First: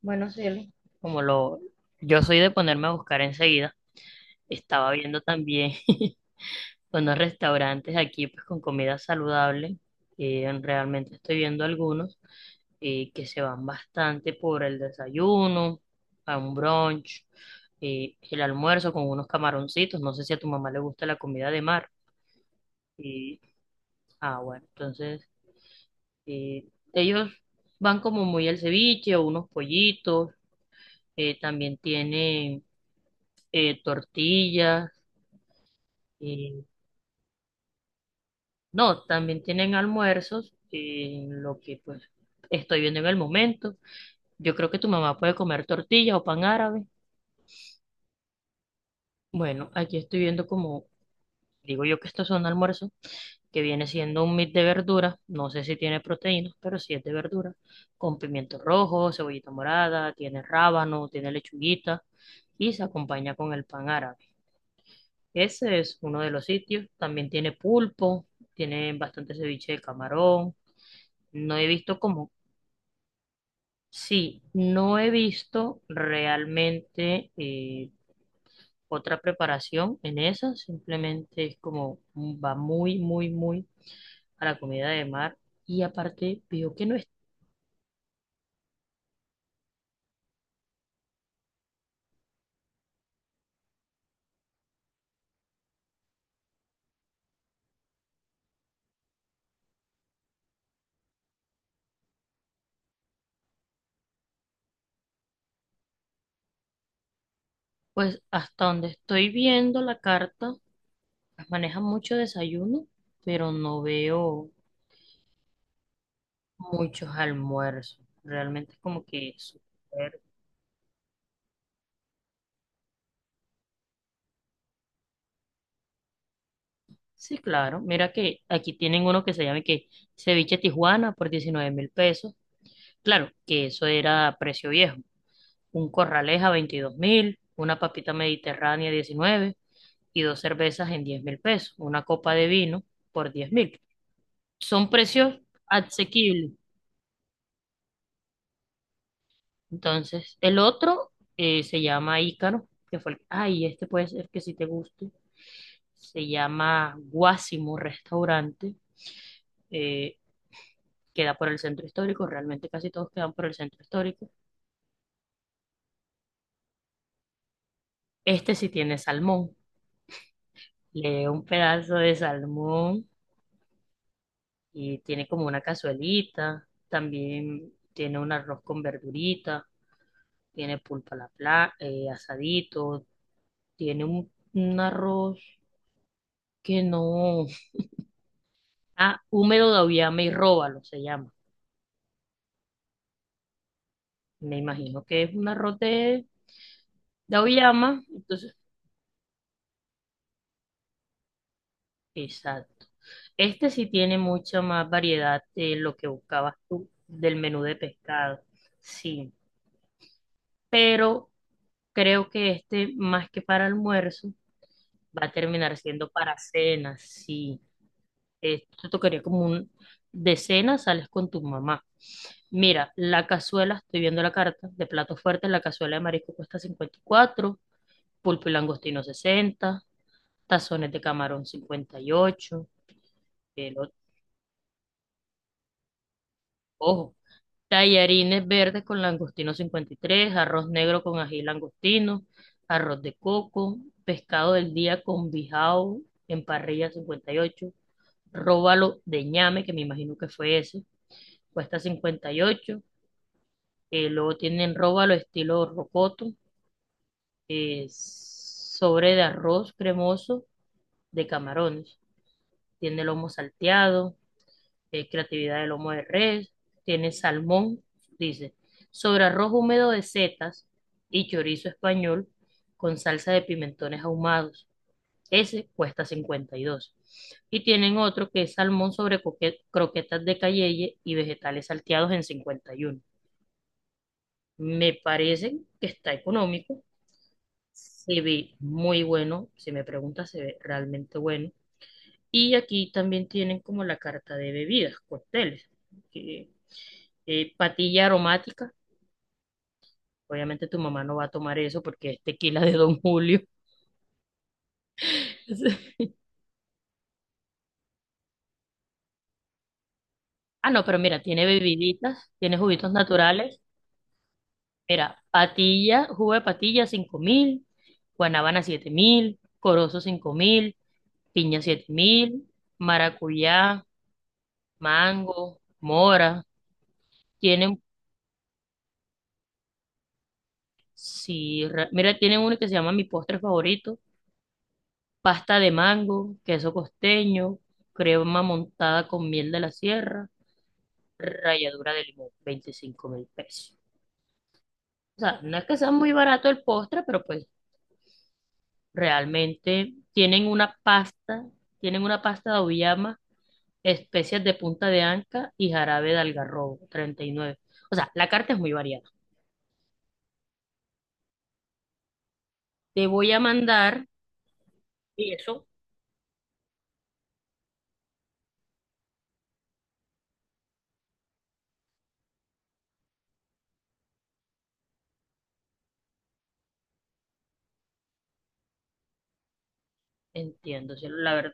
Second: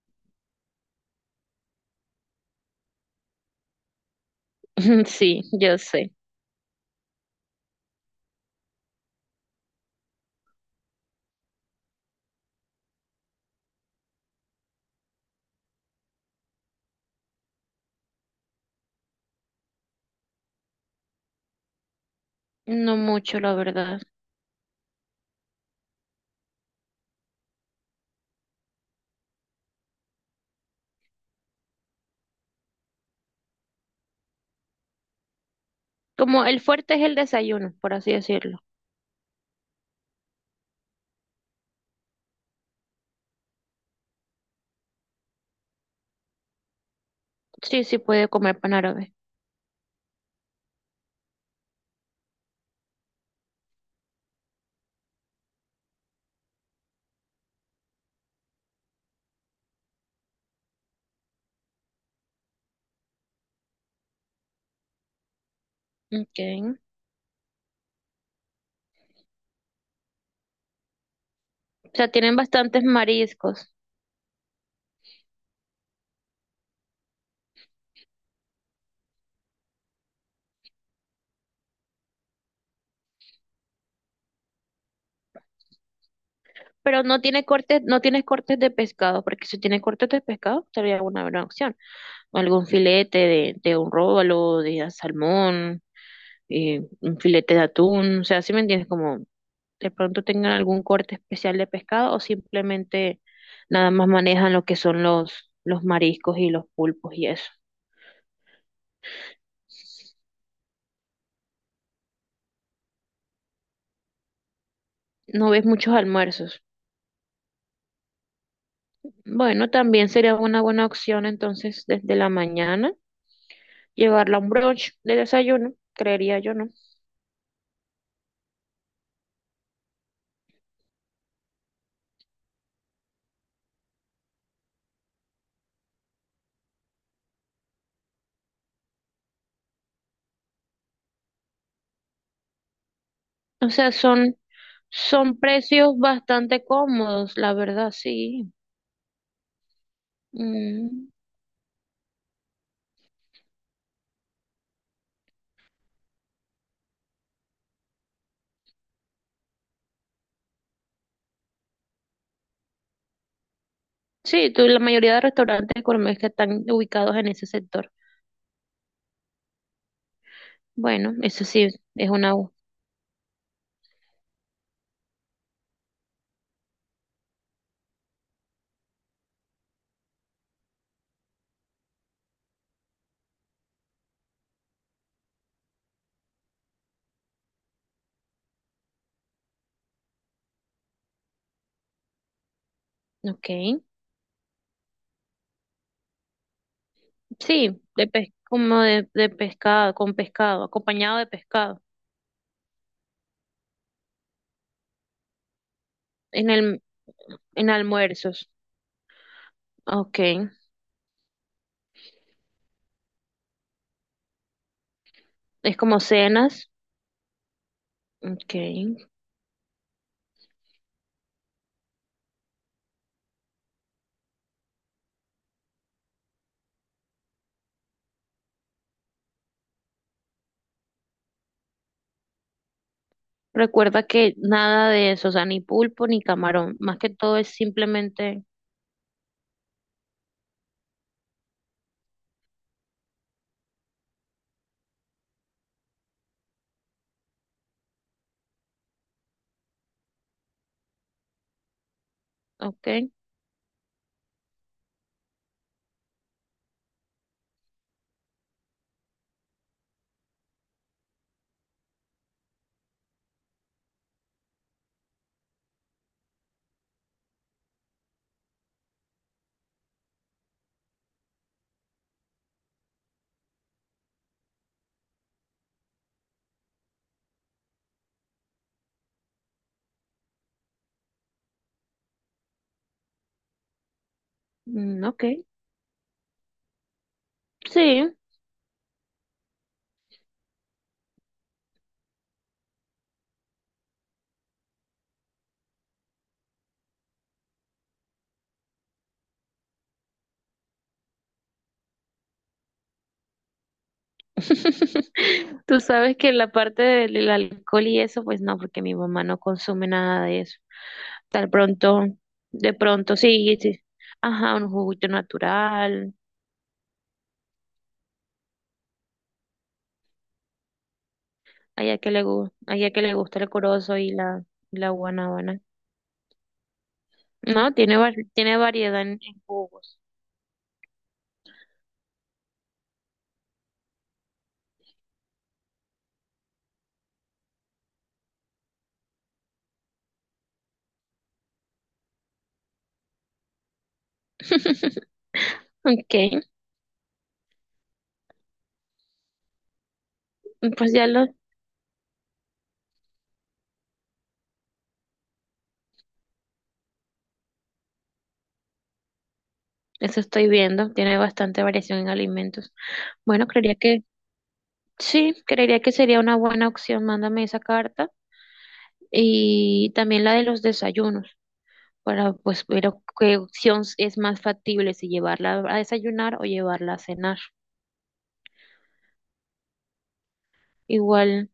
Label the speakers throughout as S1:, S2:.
S1: Bueno, Cielo. Como lo, yo soy de ponerme a buscar enseguida, estaba viendo
S2: Sí,
S1: también
S2: yo sé.
S1: unos restaurantes aquí pues con comida saludable. Y realmente estoy viendo algunos que se van bastante por el desayuno, a un brunch, el almuerzo con unos camaroncitos. No sé si a tu mamá le gusta la comida de mar.
S2: No mucho,
S1: Y,
S2: la verdad.
S1: bueno, entonces eh, ellos van como muy al ceviche o unos pollitos. También tienen tortillas.
S2: Como el
S1: Y
S2: fuerte es el desayuno, por así decirlo.
S1: no, también tienen almuerzos, lo que pues estoy viendo en el momento. Yo creo que tu mamá puede comer tortilla o pan árabe.
S2: Sí, sí puede comer pan árabe.
S1: Bueno, aquí estoy viendo como, digo yo que estos son almuerzos, que viene siendo un mix de verduras, no sé si tiene proteínas, pero sí es de verdura, con pimiento rojo, cebollita morada, tiene rábano, tiene lechuguita y se acompaña con el pan árabe. Ese es uno de los
S2: Okay. O
S1: sitios, también tiene pulpo, tiene bastante ceviche de camarón. No he visto
S2: sea,
S1: como.
S2: tienen bastantes mariscos,
S1: Sí, no he visto realmente otra preparación en esa, simplemente es como va muy, muy, muy a la comida de mar y aparte veo que no
S2: pero
S1: es,
S2: no tiene cortes, no tiene cortes de pescado, porque si tiene cortes de pescado sería una buena opción. O algún filete de un róbalo, de salmón, un filete de atún, o sea, ¿si me entiendes? Como de pronto tengan algún corte especial de pescado o simplemente nada más manejan lo que son los mariscos y los pulpos y eso.
S1: pues hasta donde estoy viendo la carta, manejan mucho desayuno, pero no veo
S2: No ves muchos almuerzos.
S1: muchos almuerzos, realmente es como que
S2: Bueno, también
S1: súper-
S2: sería una buena opción entonces desde la mañana llevarla a un brunch de desayuno, creería yo, ¿no?
S1: Sí, claro, mira que aquí tienen uno que se llama que ceviche Tijuana por 19.000 pesos, claro que eso era precio viejo, un corraleja a 22 mil, una papita mediterránea 19, y dos cervezas en 10 mil pesos, una copa de vino por 10
S2: O
S1: mil.
S2: sea, son,
S1: Son
S2: son
S1: precios
S2: precios
S1: asequibles.
S2: bastante cómodos, la verdad, sí.
S1: Entonces, el
S2: Mm,
S1: otro se llama Ícaro, que fue el- ay, este puede ser que si te guste. Se llama Guásimo Restaurante, eh, queda por el centro histórico, realmente casi todos quedan por el centro histórico.
S2: sí, tú- la mayoría de restaurantes gourmet que están ubicados en ese sector.
S1: Este sí tiene salmón, le
S2: Bueno,
S1: dio un
S2: eso sí
S1: pedazo
S2: es
S1: de
S2: una... u-
S1: salmón y tiene como una cazuelita, también tiene un arroz con verdurita, tiene pulpa a la pla- asadito, tiene un arroz que no, ah, húmedo de auyama y róbalo se llama.
S2: ok.
S1: Me imagino que es un arroz de
S2: Sí,
S1: auyama,
S2: de pes-
S1: entonces,
S2: como de pescado, con pescado, acompañado de pescado,
S1: exacto. Este sí tiene mucha más variedad de lo que
S2: en
S1: buscabas
S2: el,
S1: tú del menú
S2: en
S1: de pescado,
S2: almuerzos.
S1: sí,
S2: Okay.
S1: pero creo que este más que para almuerzo va a
S2: Es
S1: terminar
S2: como
S1: siendo para
S2: cenas.
S1: cenas, sí. Esto
S2: Okay.
S1: tocaría como un de cena, sales con tu mamá. Mira, la cazuela, estoy viendo la carta, de platos fuertes, la cazuela de marisco cuesta 54. Pulpo y langostino 60. Tazones de camarón 58, el otro-
S2: Recuerda que nada de eso, o sea, ni pulpo ni camarón. Más que
S1: ojo,
S2: todo es simplemente,
S1: tallarines verdes con langostino 53. Arroz negro con ají y langostino, arroz de coco, pescado del día con bijao en parrilla 58. Róbalo de ñame, que me imagino que fue ese, cuesta 58.
S2: okay.
S1: Luego tienen róbalo estilo rocoto, sobre de arroz cremoso de camarones. Tiene lomo salteado, creatividad de lomo de res, tiene salmón, dice, sobre arroz húmedo de setas y chorizo español con salsa de pimentones ahumados. Ese cuesta 52, y tienen otro que es salmón sobre croquetas de cayeye y vegetales salteados en 51. Me
S2: Mm, okay.
S1: parece que está económico.
S2: Sí.
S1: Se ve muy bueno. Si me preguntas, se ve realmente bueno. Y aquí también tienen como la carta de bebidas, cócteles, que, patilla aromática. Obviamente tu mamá no va a tomar eso porque es tequila de Don Julio.
S2: Tú sabes que la parte del alcohol y eso, pues no, porque mi mamá no consume nada de eso.
S1: Ah, no, pero mira, tiene
S2: Tal pronto,
S1: bebiditas, tiene
S2: de
S1: juguitos
S2: pronto, sí,
S1: naturales.
S2: sí. Ajá, un juguito
S1: Era patilla,
S2: natural.
S1: jugo de patilla 5.000, guanábana 7.000, corozo 5.000, piña siete
S2: Allá que le
S1: mil,
S2: gusta, allá que le gusta el
S1: maracuyá,
S2: corozo y la guanábana.
S1: mango, mora.
S2: No,
S1: Tienen,
S2: tiene, var- tiene variedad en jugos.
S1: si, re- mira, tienen uno que se llama mi postre favorito, pasta de mango, queso costeño, crema montada con miel de la sierra, ralladura de limón, 25.000 pesos. O sea, no es que sea muy
S2: Ok,
S1: barato el postre, pero pues realmente
S2: pues ya lo,
S1: tienen una pasta de auyama, especies de punta de anca y jarabe de algarrobo, 39. O sea, la carta es muy variada.
S2: eso estoy viendo. Tiene bastante variación en alimentos.
S1: Te voy a
S2: Bueno, creería que
S1: mandar, y
S2: sí,
S1: eso
S2: creería que sería una buena opción. Mándame esa carta y también la de los desayunos para pues ver qué opción es más factible, si llevarla a desayunar o llevarla a cenar.
S1: entiendo, cielo, la
S2: Igual,
S1: verdad.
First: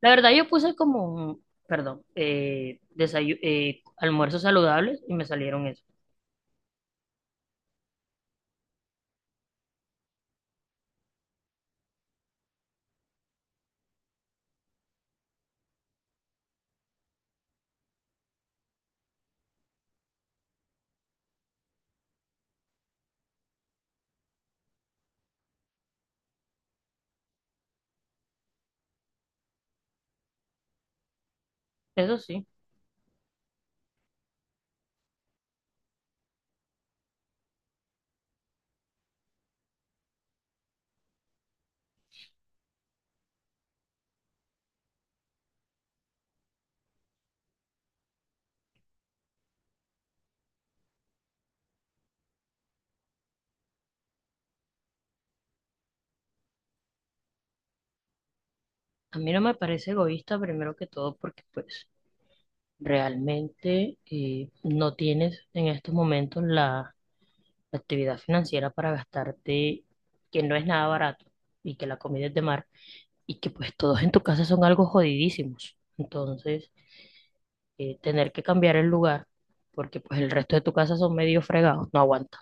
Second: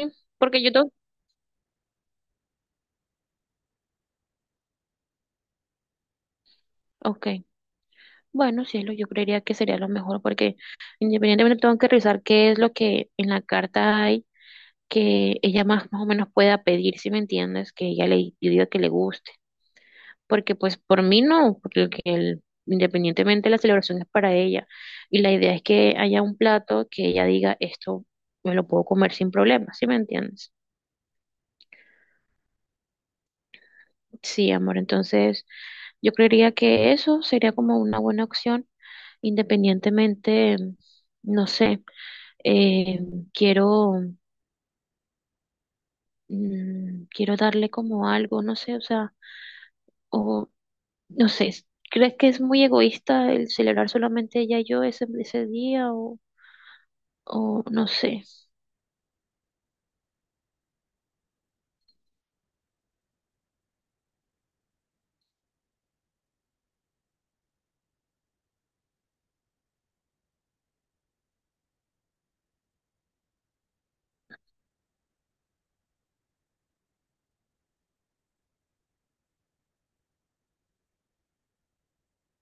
S1: La verdad, yo
S2: porque yo
S1: puse
S2: tengo,
S1: como, perdón, desayu- almuerzos saludables y me salieron eso.
S2: ok. Bueno, sí, es lo, yo creería que sería lo mejor porque independientemente tengo que revisar qué es lo que en la carta hay que ella más, más o menos pueda pedir, si me entiendes, que ella le yo diga que le guste. Porque pues por mí no, porque el- independientemente la celebración es para ella. Y la idea es que haya un plato que ella diga, esto me lo puedo comer sin problema, ¿si me entiendes?
S1: Eso sí,
S2: Sí, amor, entonces yo creería que eso sería como una buena opción, independientemente, no sé. eh, Quiero, mm, quiero darle como algo, no sé, o sea, o no sé, es- ¿crees que es muy egoísta el celebrar solamente ella y yo ese, ese día o no sé?
S1: a mí no me parece egoísta primero que todo porque pues realmente no tienes en estos momentos la actividad financiera para gastarte, que no es nada barato y que la comida es de mar y que pues todos en tu casa son algo jodidísimos. Entonces, tener que cambiar el lugar porque pues el resto de tu casa son medio fregados, no aguanta.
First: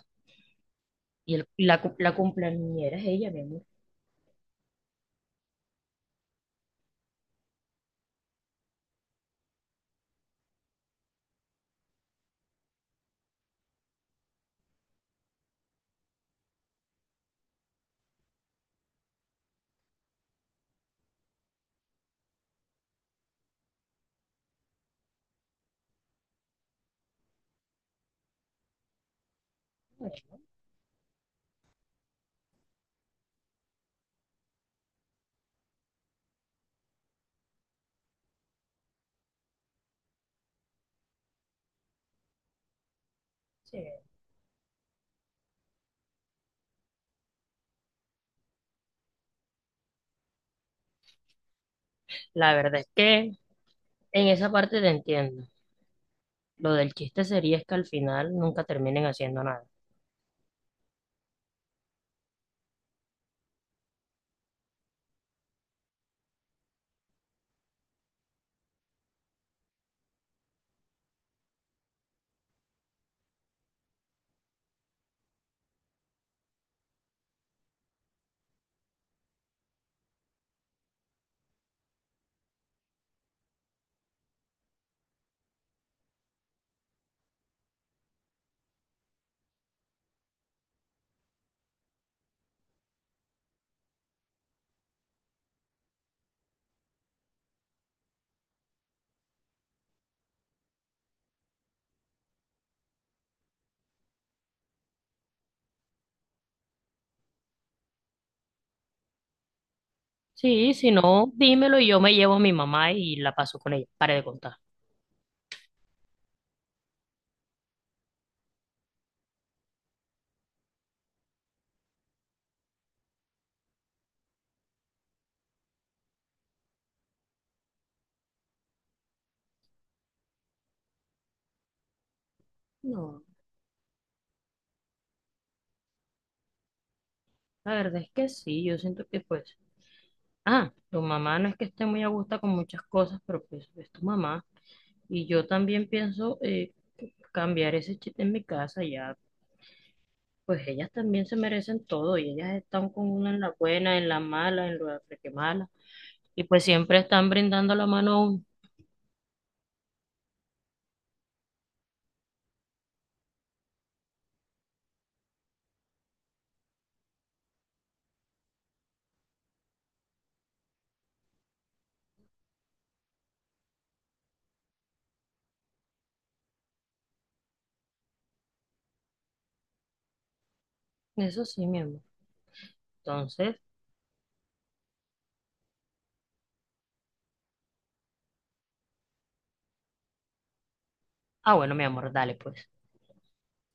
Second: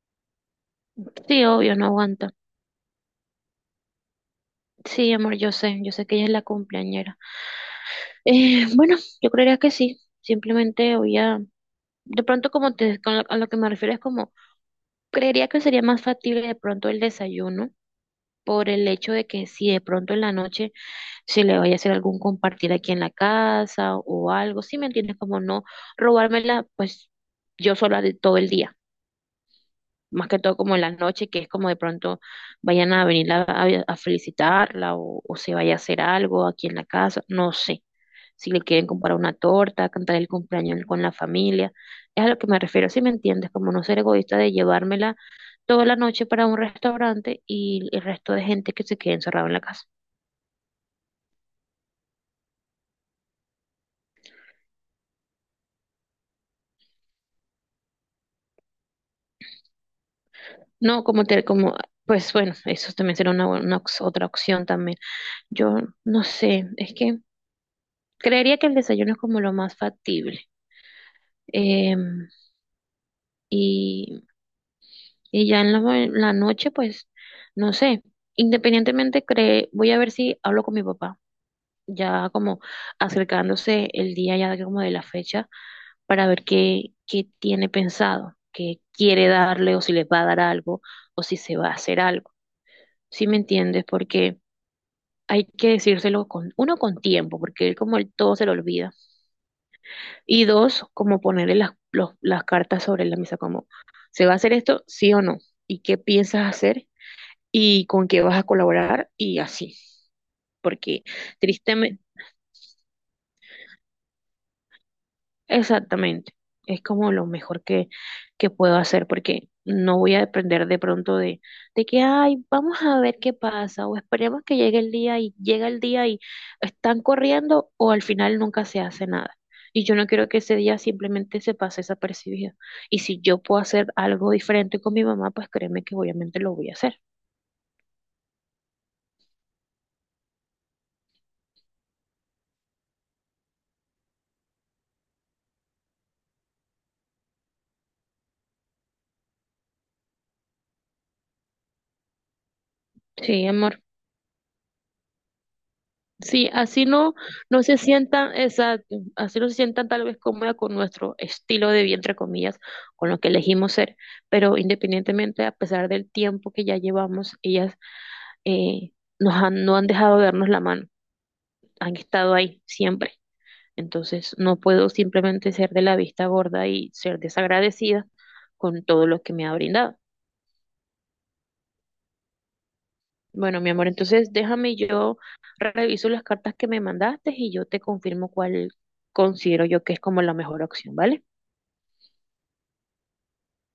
S1: Y
S2: Sí,
S1: el-
S2: obvio,
S1: la,
S2: no
S1: cu- la
S2: aguanta.
S1: cumpleañera es ella, mi amor.
S2: Sí, amor, yo sé que ella es la cumpleañera. Bueno, yo creería que sí, simplemente voy a, de pronto como te, con lo- a lo que me refiero es como, creería que sería más factible de pronto el desayuno por el hecho de que si de pronto en la noche se le vaya a hacer algún compartir aquí en la casa o algo, ¿sí me entiendes? Como no robármela, pues yo sola de todo el día más que todo como en la noche, que es como de pronto vayan a venir a felicitarla o se vaya a hacer algo aquí en la casa, no sé. Si le quieren comprar una torta, cantar el cumpleaños con la familia, es a lo que me refiero, si me entiendes, como
S1: Sí.
S2: no ser egoísta de llevármela toda la noche para un restaurante y el resto de gente que se quede encerrado en la casa.
S1: La verdad es que en esa parte te entiendo. Lo del chiste sería es que al final nunca terminen haciendo nada.
S2: No, como te, como, pues bueno, eso también será una ox- otra opción también. Yo no sé, es que creería que el desayuno es como lo más factible. Em, y, y ya en la, ma- la noche, pues, no sé, independientemente, cre- voy a ver si hablo con mi papá, ya como acercándose el día ya como de la fecha, para ver qué, qué tiene pensado, qué quiere darle o si les va a dar algo o si se va a hacer algo, ¿sí me entiendes? Porque hay que decírselo con, uno, con tiempo, porque él como él todo se lo olvida, y dos, como ponerle las, los- las cartas sobre la mesa, como, ¿se va a hacer esto, sí o no? ¿Y qué piensas hacer? Y con qué vas a colaborar y así,
S1: Sí, si
S2: porque
S1: no, dímelo y yo
S2: tristemente,
S1: me llevo a mi mamá y la paso con ella. Pare de contar.
S2: exactamente, es como lo mejor que puedo hacer, porque no voy a depender de pronto de que, ay, vamos a ver qué pasa, o esperemos que llegue el día y llega el día y están corriendo, o al final nunca se hace nada. Y yo no quiero que ese día simplemente se pase desapercibido. Y si
S1: No,
S2: yo puedo hacer algo diferente con mi mamá, pues créeme que obviamente lo voy a hacer.
S1: la verdad es que sí, yo siento que pues... Ah, tu mamá no es que esté muy a gusto con muchas cosas, pero pues es tu mamá. Y yo también pienso cambiar ese chiste en mi casa, ya, pues ellas también se merecen todo y ellas están con uno en
S2: Sí,
S1: la
S2: amor.
S1: buena, en la mala, en lo que mala, y
S2: Sí,
S1: pues
S2: así
S1: siempre
S2: no,
S1: están
S2: no
S1: brindando
S2: se
S1: la mano a
S2: sientan,
S1: uno.
S2: exacto, así no se sientan tal vez cómoda con nuestro estilo de vida, entre comillas, con lo que elegimos ser, pero independientemente, a pesar del tiempo que ya llevamos, ellas eh, nos han, no han dejado de darnos la mano, han estado ahí siempre. Entonces, no puedo simplemente ser de la vista gorda y ser desagradecida con todo lo que me ha brindado.
S1: Eso sí, mi amor. Entonces,
S2: Bueno, mi amor, entonces déjame yo reviso las cartas que me mandaste y yo te confirmo cuál considero yo que es como la mejor opción, ¿vale?
S1: ah, bueno, mi amor, dale pues.